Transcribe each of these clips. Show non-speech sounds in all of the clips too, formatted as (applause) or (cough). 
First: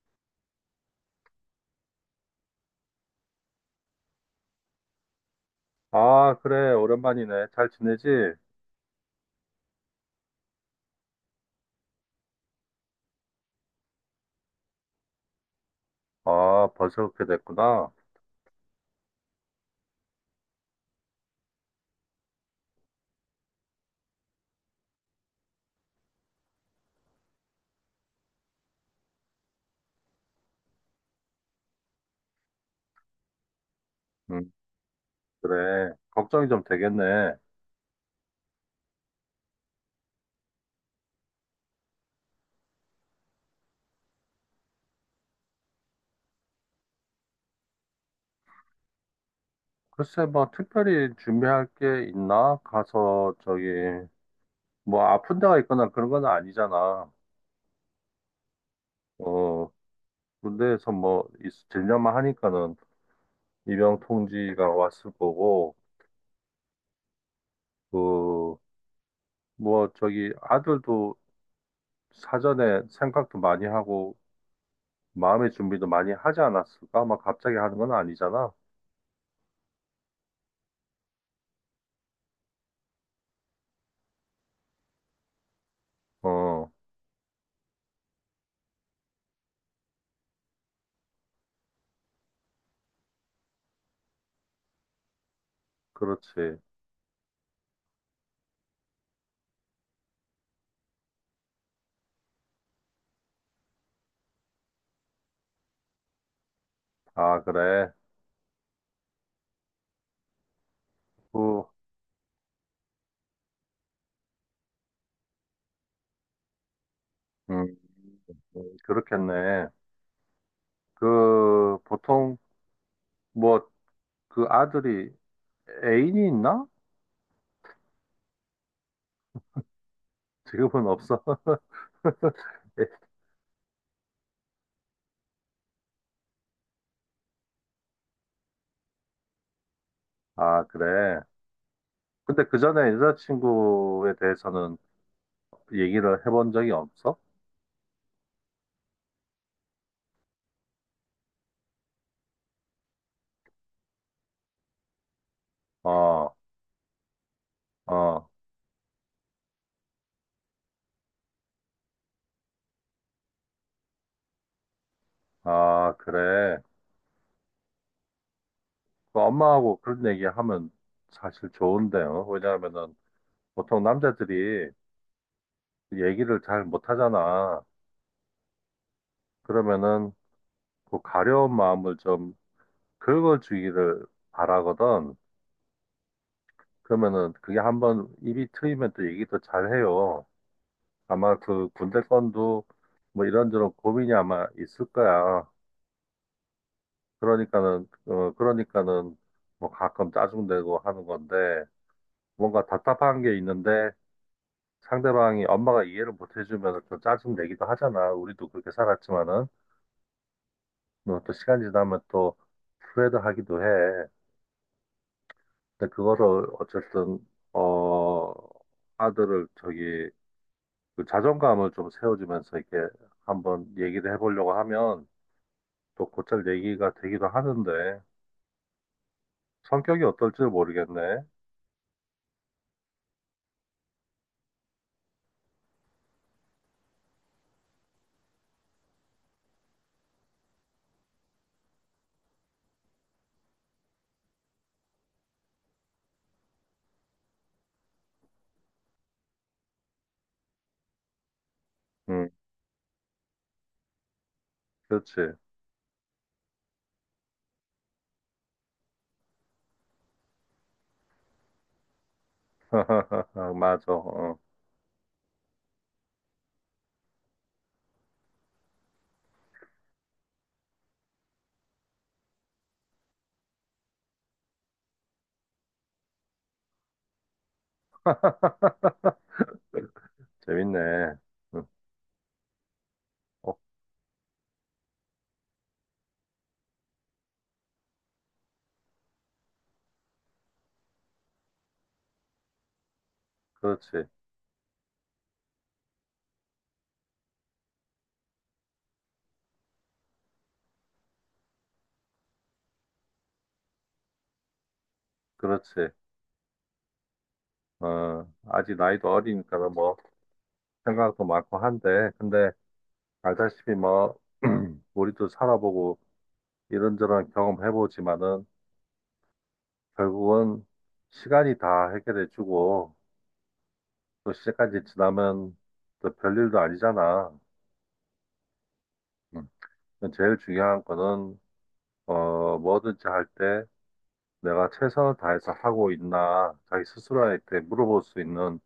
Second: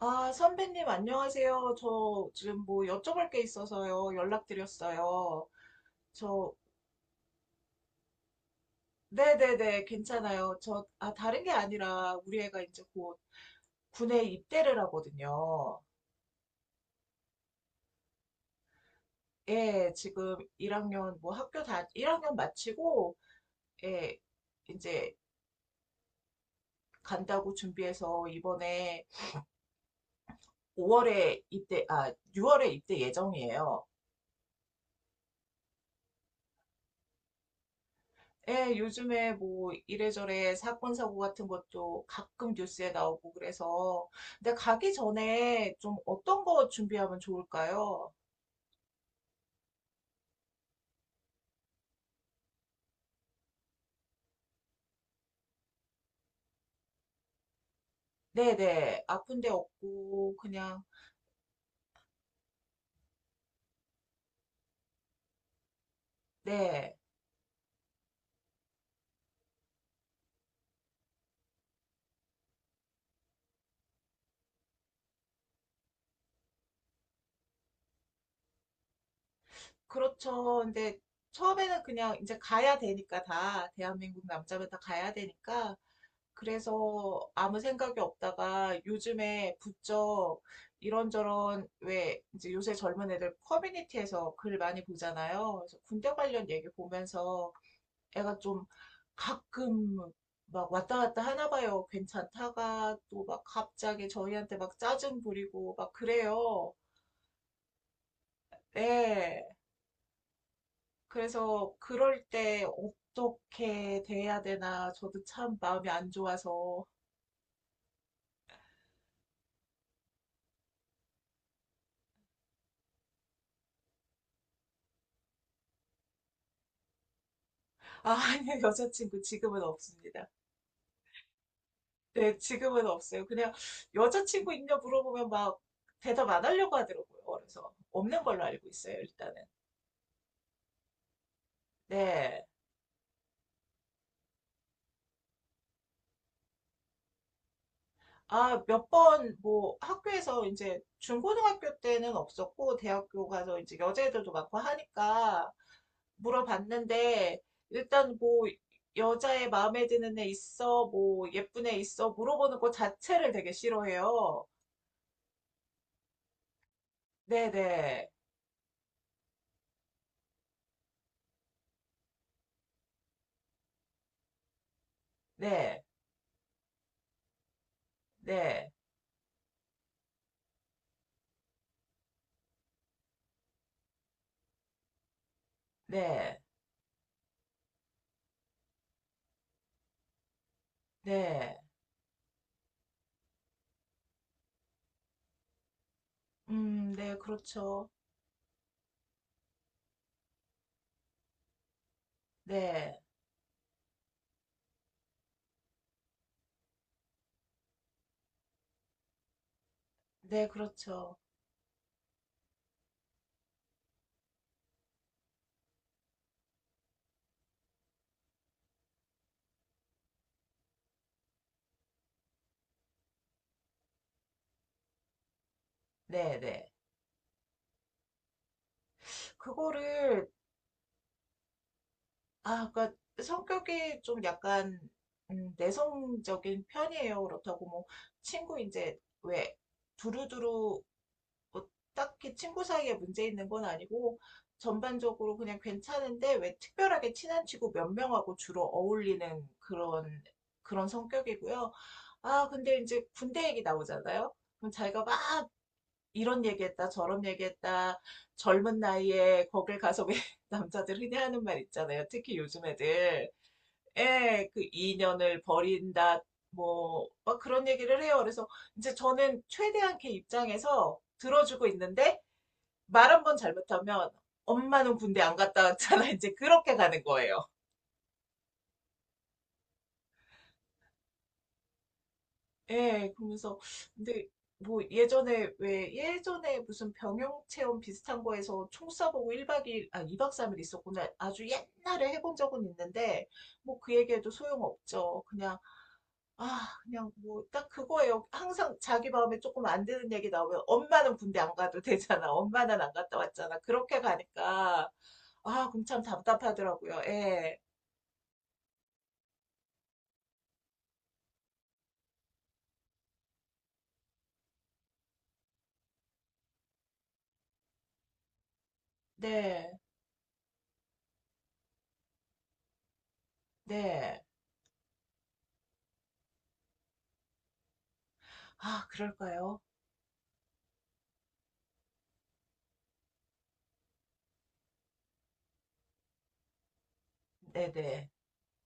아, 선배님, 안녕하세요. 저 지금 뭐 여쭤볼 게 있어서요. 연락드렸어요. 아, 저, 그래. 오랜만이네. 잘 지내지? 네네네, 괜찮아요. 저, 아, 다른 게 아니라 우리 애가 이제 곧 군에 입대를 하거든요. 아, 벌써 그렇게 됐구나. 예, 지금 1학년, 1학년 마치고, 예, 이제 간다고 준비해서 이번에 오월에 입대, 아, 6월에 입대 예정이에요. 음, 그래. 걱정이 좀 되겠네. 예, 요즘에 뭐 이래저래 사건 사고 같은 것도 가끔 뉴스에 나오고 그래서 근데 가기 전에 좀 어떤 거 준비하면 좋을까요? 글쎄, 뭐, 특별히 준비할 게 있나? 가서, 저기, 뭐, 아픈 데가 있거나 그런 건 아니잖아. 네네, 아픈 데 어, 없고 그냥. 군대에서 뭐, 들려만 하니까는 입영 통지가 왔을 거고, 네. 그, 뭐, 저기, 아들도 사전에 생각도 많이 하고, 마음의 준비도 많이 하지 않았을까? 막 갑자기 하는 건 아니잖아. 그렇죠. 근데 처음에는 그냥 이제 가야 되니까, 다 대한민국 남자면 다 가야 되니까, 어. 그래서 아무 생각이 없다가 요즘에 부쩍 이런저런, 왜, 이제 요새 젊은 애들 커뮤니티에서 글 많이 보잖아요. 그래서 군대 관련 그렇지. 얘기 보면서 애가 좀 가끔 막 왔다 갔다 하나 봐요. 괜찮다가 또 막 갑자기 저희한테 막 짜증 부리고 막 그래요. 아, 그래. 네. 그, 그래서 그럴 때 어떻게 대해야 되나, 저도 참 마음이 안 좋아서. 음, 그렇겠네. 그, 보통, 뭐, 그 아들이 애인이 있나? 아, (laughs) 아니요, 여자친구 지금은 없습니다. 지금은 없어. 네, 지금은 (laughs) 없어요. 그냥 여자친구 있냐 물어보면 막 대답 안 하려고 하더라고요. 그래서 없는 걸로 알고 있어요, 일단은. 아, 그래. 근데 네. 그 전에 여자친구에 대해서는 얘기를 해본 적이 없어? 아, 몇 번 뭐 학교에서, 이제 중고등학교 때는 없었고 대학교 가서 이제 여자애들도 많고 하니까 어, 물어봤는데, 일단 어, 뭐 여자애 마음에 드는 애 있어, 뭐 예쁜 애 있어 물어보는 거 자체를 되게 싫어해요. 아, 그래. 네네. 네. 그 엄마하고 그런 얘기 하면 사실 좋은데요. 왜냐하면은 보통 남자들이 네. 얘기를 잘 못하잖아. 네. 그러면은 그 가려운 마음을 좀 긁어주기를 바라거든. 네. 그러면은 그게 한번 입이 트이면 또 얘기도 잘 해요. 아마 네. 그 군대 건도 뭐 이런저런 고민이 아마 있을 거야. 네, 그러니까는, 그렇죠. 그러니까는 뭐 가끔 짜증내고 하는 건데 뭔가 네. 답답한 게 있는데 상대방이 엄마가 이해를 못 해주면 좀 짜증내기도 하잖아. 우리도 그렇게 살았지만은. 네, 그렇죠. 뭐또 시간 지나면 또 후회도 하기도 해. 근데 그거를 어쨌든, 어, 아들을 저기 그 자존감을 좀 세워주면서 이렇게 한번 얘기를 해보려고 하면 또 네, 곧잘 네. 얘기가 되기도 하는데 성격이 그거를. 어떨지 모르겠네. 아, 그니까 성격이 좀 약간, 내성적인 편이에요. 그렇다고 뭐 친구 이제, 왜, 두루두루 뭐 딱히 친구 사이에 문제 있는 건 아니고, 전반적으로 그냥 괜찮은데, 왜, 특별하게 친한 친구 몇 명하고 주로 어울리는, 그런 성격이고요. 응, 아, 근데 이제 군대 얘기 나오잖아요. 그럼 자기가 그렇지. 막 이런 얘기했다, 저런 얘기했다, 젊은 나이에 거길 가서, 왜, (laughs) 남자들 흔히 하는 말 있잖아요. 특히 요즘 애들. (laughs) 맞아. 어, 에, 그 인연을 버린다. 뭐, 막 그런 얘기를 해요. 그래서 이제 저는 최대한 걔 입장에서 들어주고 있는데 말 한번 잘못하면, 엄마는 군대 안 갔다 왔잖아. (laughs) 이제 그렇게 가는 거예요. 재밌네. 응, 예, 어, 그러면서, 근데, 뭐, 예전에, 왜, 예전에 무슨 병영 체험 비슷한 거에서 총 쏴보고 1박 2일, 아, 이박 3일 있었구나. 아주 옛날에 해본 적은 있는데, 뭐, 그 그렇지. 얘기해도 소용없죠. 그냥, 아, 그냥 뭐, 딱 그거예요. 항상 자기 마음에 조금 안 드는 얘기 나오면, 엄마는 군대 안 가도 되잖아, 엄마는 안 갔다 왔잖아, 그렇게 가니까. 아, 그럼 그렇지. 참 답답하더라고요. 예, 어, 아직 나이도 어리니까 뭐 생각도 많고 한데 근데 알다시피 뭐 (clears throat) 우리도 살아보고 이런저런 경험해보지만은 네, 결국은 시간이 다 해결해주고 네. 또 시간까 지나면 또 별일도 아니잖아. 아, 음. 그럴까요? 제일 중요한 거는 어 뭐든지 할 때 내가 최선을 다해서 하고 있나 자기 스스로한테 물어볼 네네. 수 있는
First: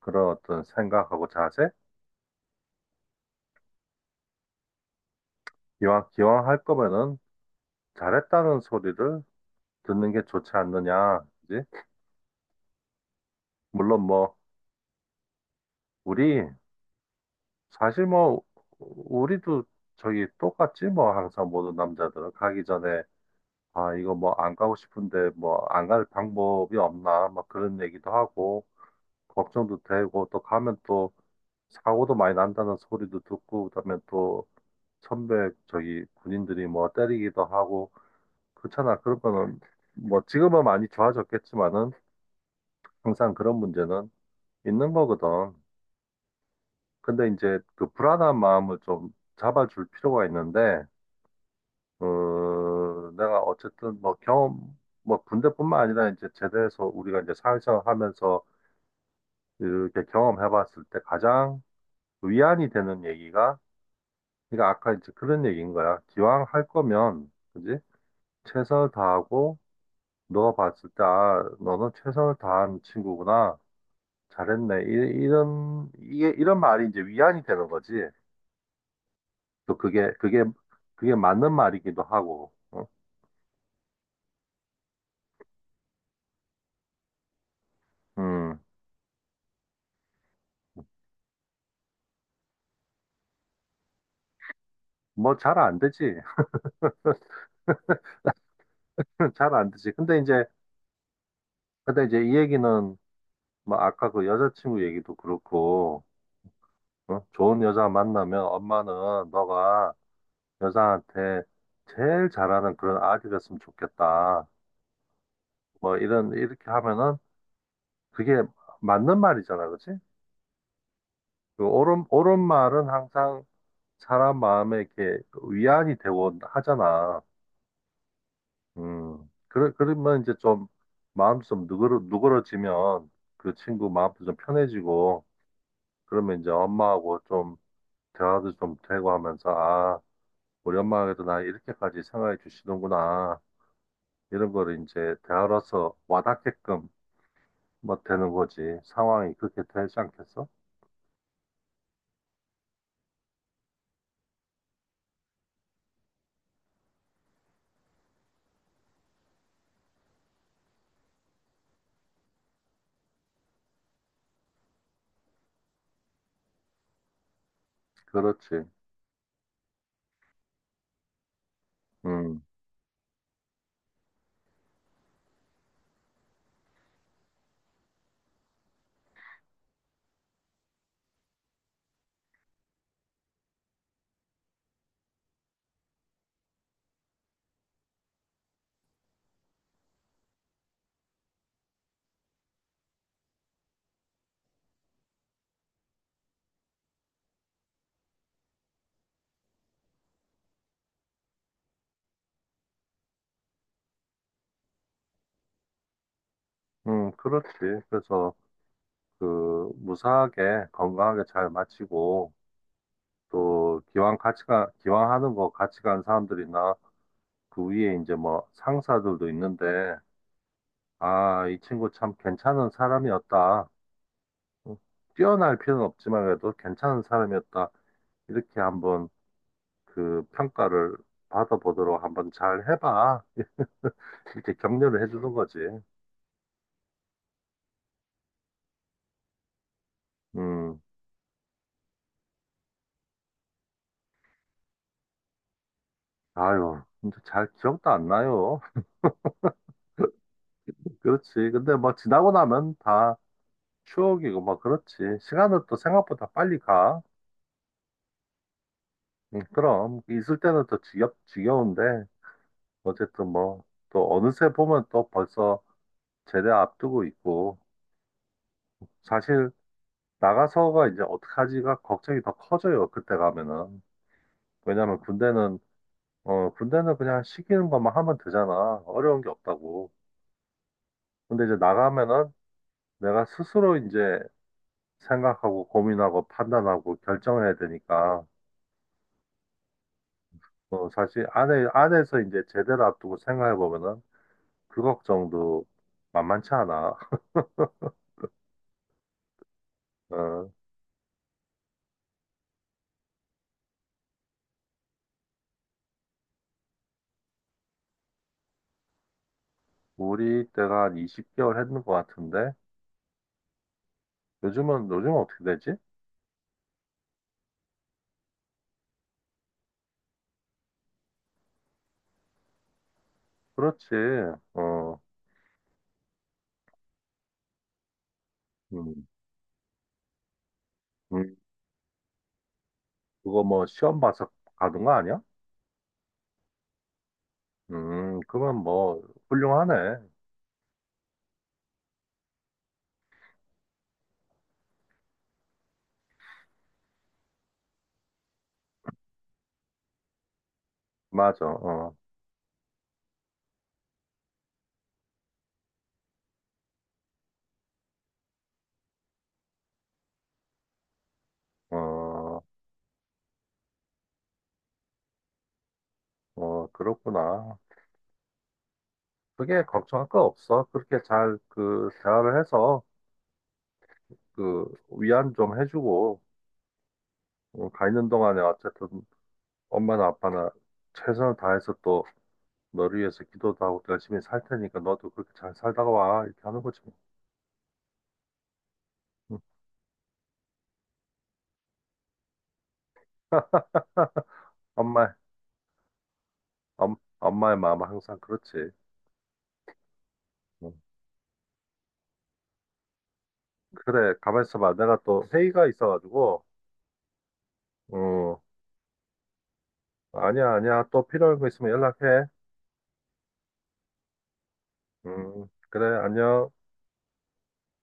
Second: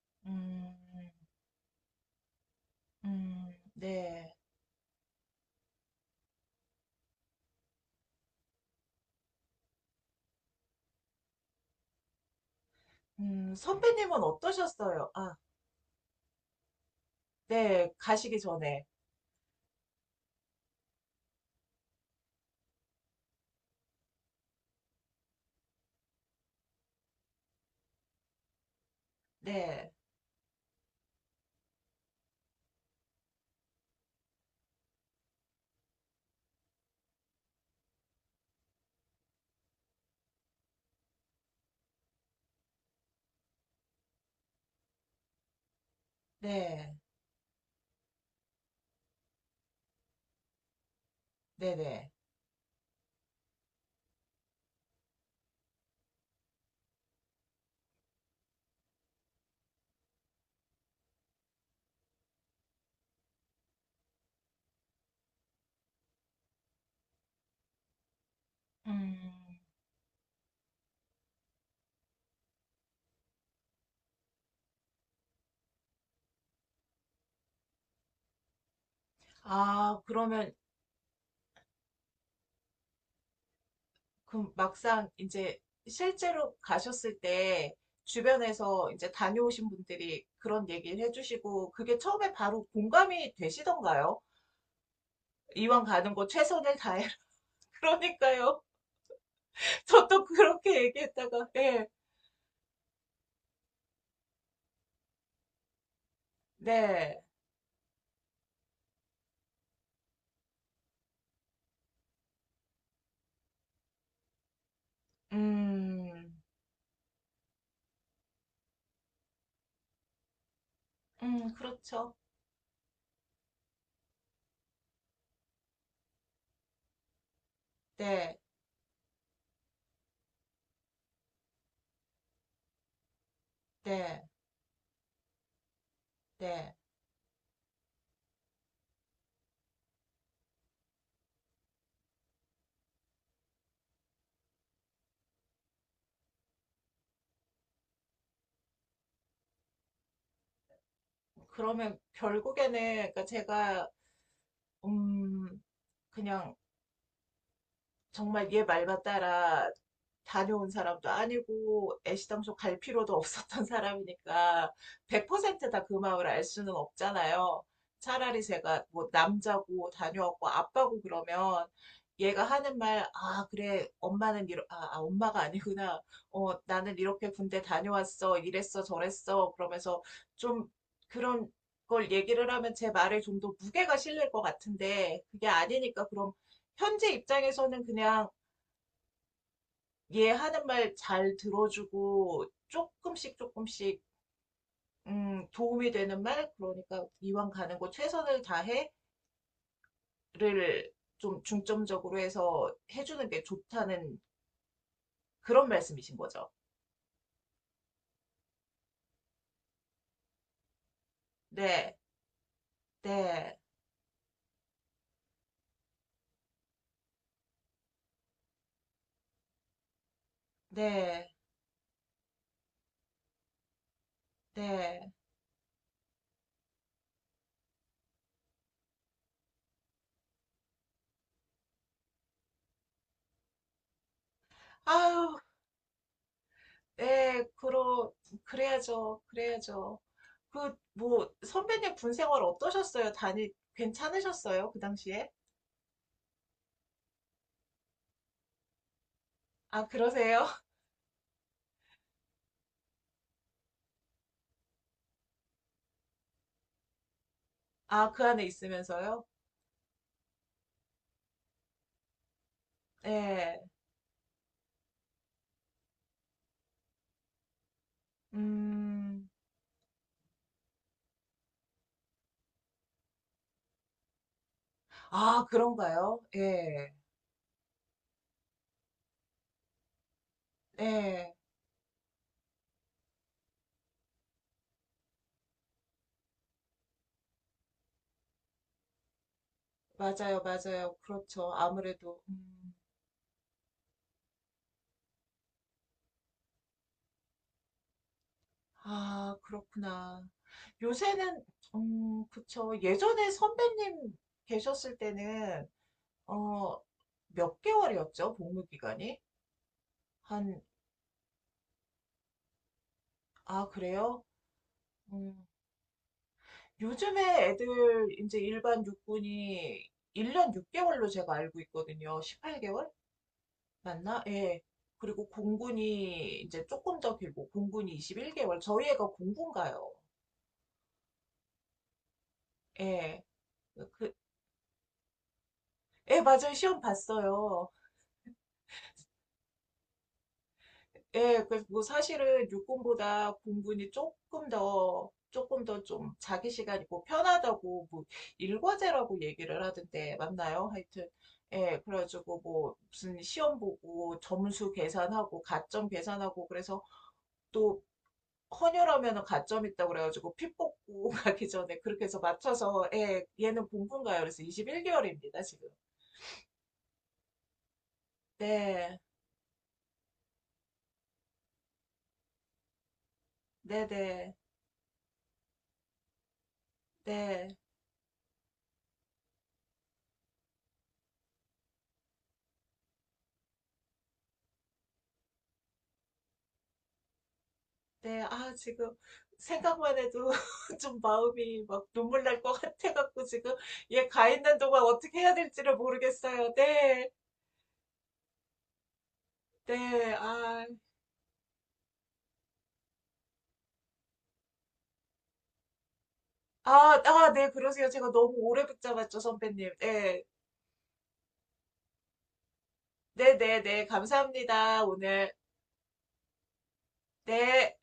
그런 어떤 음. 생각하고 자세? 네. 기왕 할 거면은 잘했다는 소리를 듣는 게 좋지 않느냐. 그지? 물론 선배님은 뭐 어떠셨어요? 아, 우리 네. 사실 가시기 뭐 전에. 우리도 저기 똑같지 뭐 항상 모든 남자들은 가기 전에 아, 이거 뭐 안 가고 싶은데 뭐 안 갈 방법이 없나 막 그런 얘기도 하고 걱정도 네. 되고 또 가면 또 사고도 많이 난다는 소리도 듣고 그다음에 또 선배 저기 군인들이 뭐 때리기도 하고 그렇잖아. 그런 거는 뭐 지금은 많이 좋아졌겠지만은 항상 그런 문제는 있는 거거든. 네. 근데 이제 그 불안한 마음을 좀 잡아줄 필요가 있는데 네네. 어, 내가 어쨌든 뭐 경험, 뭐 군대뿐만 아니라 이제 제대해서 우리가 이제 사회생활 하면서 이렇게 경험해 봤을 때 가장 위안이 되는 얘기가, 그러니까 아까 이제 그런 얘기인 거야. 기왕 할 거면, 그지? 최선을 음. 다하고, 너가 봤을 때, 아, 너는 최선을 다한 친구구나. 잘했네. 이런 말이 이제 위안이 되는 거지. 또 아, 그러면, 그게 맞는 말이기도 하고, 어? 그 막상 이제 실제로 가셨을 때 음, 주변에서 이제 다녀오신 분들이 그런 얘기를 해주시고, 그게 처음에 바로 공감이 되시던가요? 뭐 잘 안 이왕 가는 되지. 거 최선을 다해. (laughs) 그러니까요. (laughs) 잘 안 (laughs) 되지. 근데 저도 이제 그렇게 얘기했다가, 예. 이 얘기는 뭐 아까 그 여자친구 얘기도 그렇고 네. 어? 좋은 여자 만나면 엄마는 너가 여자한테 제일 잘하는 그런 아기 됐으면 좋겠다. 뭐 음. 이런 이렇게 하면은 그게 맞는 말이잖아, 그렇지? 그 옳은 그렇죠. 옳은 말은 항상 사람 마음에 이렇게 위안이 되고 하잖아. 네. 음. 그러면 이제 좀 마음 좀 누그러지면 그 친구 마음도 네, 좀 편해지고 그러면 이제 네. 엄마하고 좀 대화도 좀 되고 하면서, 아, 우리 엄마에게도 나 이렇게까지 생각해 주시는구나. 이런 거를 이제 대화로서 와닿게끔 뭐 되는 거지. 상황이 그렇게 되지 않겠어? 그러면 결국에는, 그러니까 제가, 음, 그냥 정말 얘 말만 따라, 다녀온 사람도 아니고 애시당초 갈 필요도 없었던 (laughs) 사람이니까, 100%다 그 마음을 알 수는 없잖아요. 차라리 그렇지. 제가 뭐 남자고 다녀왔고 아빠고 그러면 음, 얘가 하는 말, 아, 그래, 엄마는 이러, 아, 아, 엄마가 아니구나, 어, 나는 이렇게 군대 다녀왔어, 이랬어, 저랬어, 그러면서 좀 그런 걸 얘기를 하면 제 말에 좀 더 무게가 실릴 것 같은데, 그게 아니니까. 그런, 현재 입장에서는 그냥 얘 하는 말 잘 들어주고, 조금씩 조금씩, 도움이 되는 말, 그러니까 이왕 가는 곳 최선을 다해를 좀 중점적으로 해서 해주는 게 좋다는, 그런 말씀이신 거죠. 그렇지. 그래서 그 무사하게 건강하게 잘 네, 마치고 네, 또 기왕하는 거 같이 간 사람들이나 그 위에 이제 뭐 상사들도 있는데, 네, 아, 이 친구 참 괜찮은 사람이었다. 어, 네. 뛰어날 필요는 없지만 그래도 괜찮은 사람이었다. 이렇게 한번 그 평가를 받아보도록 한번 잘 해봐. 이렇게 격려를 아유, 해주는 거지. 네, 그래야죠, 그래야죠. 그, 음, 뭐, 선배님 군 생활 어떠셨어요? 괜찮으셨어요, 그 당시에? 아유, 진짜 잘 기억도 안 나요. 아, 그러세요? (laughs) (laughs) 그렇지. 근데 뭐 지나고 나면 다 추억이고 뭐 그렇지. 시간은 또 생각보다 빨리 가. 아, 그 안에 있으면서요? 그럼 있을 때는 또 지겨운데 어쨌든 예. 뭐 또 어느새 보면 또 벌써 제대 앞두고 있고 음. 사실 나가서가 이제 어떡하지가 걱정이 더 커져요. 그때 가면은. 왜냐면 아, 군대는, 그런가요? 어, 예. 군대는 그냥 시키는 것만 하면 되잖아. 어려운 게 없다고. 예. 근데 이제 나가면은 내가 스스로 이제 생각하고 고민하고 판단하고 결정해야 되니까, 맞아요, 어, 맞아요. 사실 그렇죠. 안에서 아무래도. 이제 음. 제대로 앞두고 생각해 보면은 그 걱정도 만만치 않아. 아, 그렇구나. 어, 요새는, 그쵸. 예전에 선배님 계셨을 때는, 어, 몇 개월이었죠, 복무 기간이? 우리 한, 때가 한 20개월 했는 것 같은데, 아, 그래요? 요즘은, 요즘 어떻게 음. 되지? 요즘에 애들, 이제 일반 육군이 1년 6개월로 제가 알고 있거든요. 18개월 그렇지. 맞나? 예. 어, 그리고 공군이 이제 조금 더 길고, 공군이 21개월. 저희 음. 애가 공군가요. 음. 예. 그거 뭐 시험 그, 봐서 가는 거 아니야? 예, 맞아요. 시험 봤어요. 그러면 뭐 훌륭하네. 예, 그래서 뭐 사실은 육군보다 공군이 조금 더 좀 자기 시간이 고 편하다고, 뭐 일과제라고 얘기를 하던데 맞나요? 하여튼 맞아. 예, 어, 그래가지고 뭐 무슨 시험 보고 점수 계산하고 가점 계산하고, 그래서 또 헌혈하면은 가점 있다고 그래가지고 피 뽑고 (laughs) 가기 전에 그렇게 해서 어, 맞춰서. 예, 얘는 본분가요? 그래서 21개월입니다, 지금. 어, 그렇구나. 네, 그게 걱정할 거 없어. 그렇게 잘 그 대화를 해서 네, 네, 그 위안 좀 해주고 네, 어, 가 있는 동안에 어쨌든 엄마나 아빠나 최선을 다해서 또 너를 위해서 기도도 하고 열심히 살 테니까 너도 그렇게 잘 살다가 와 이렇게 하는 거지. 뭐. 네. 아, 지금 응. 생각만 해도 (laughs) 좀 마음이 막 눈물 날 것 같아갖고, 지금 얘 (laughs) 가 있는 동안 엄마, 어떻게 해야 될지를 모르겠어요. 네, 엄마의 마음 은 항상 그렇지. 네. 아, 응. 그래, 가만 있어봐. 내가 또 회의가 있어가지고. 아, 아, 네, 그러세요. 제가 너무 음, 오래 붙잡았죠, 선배님. 네, 아니야, 아니야. 또 필요한 거 있으면 연락해. 네, 네, 네. 감사합니다, 오늘. 그래, 안녕. 네.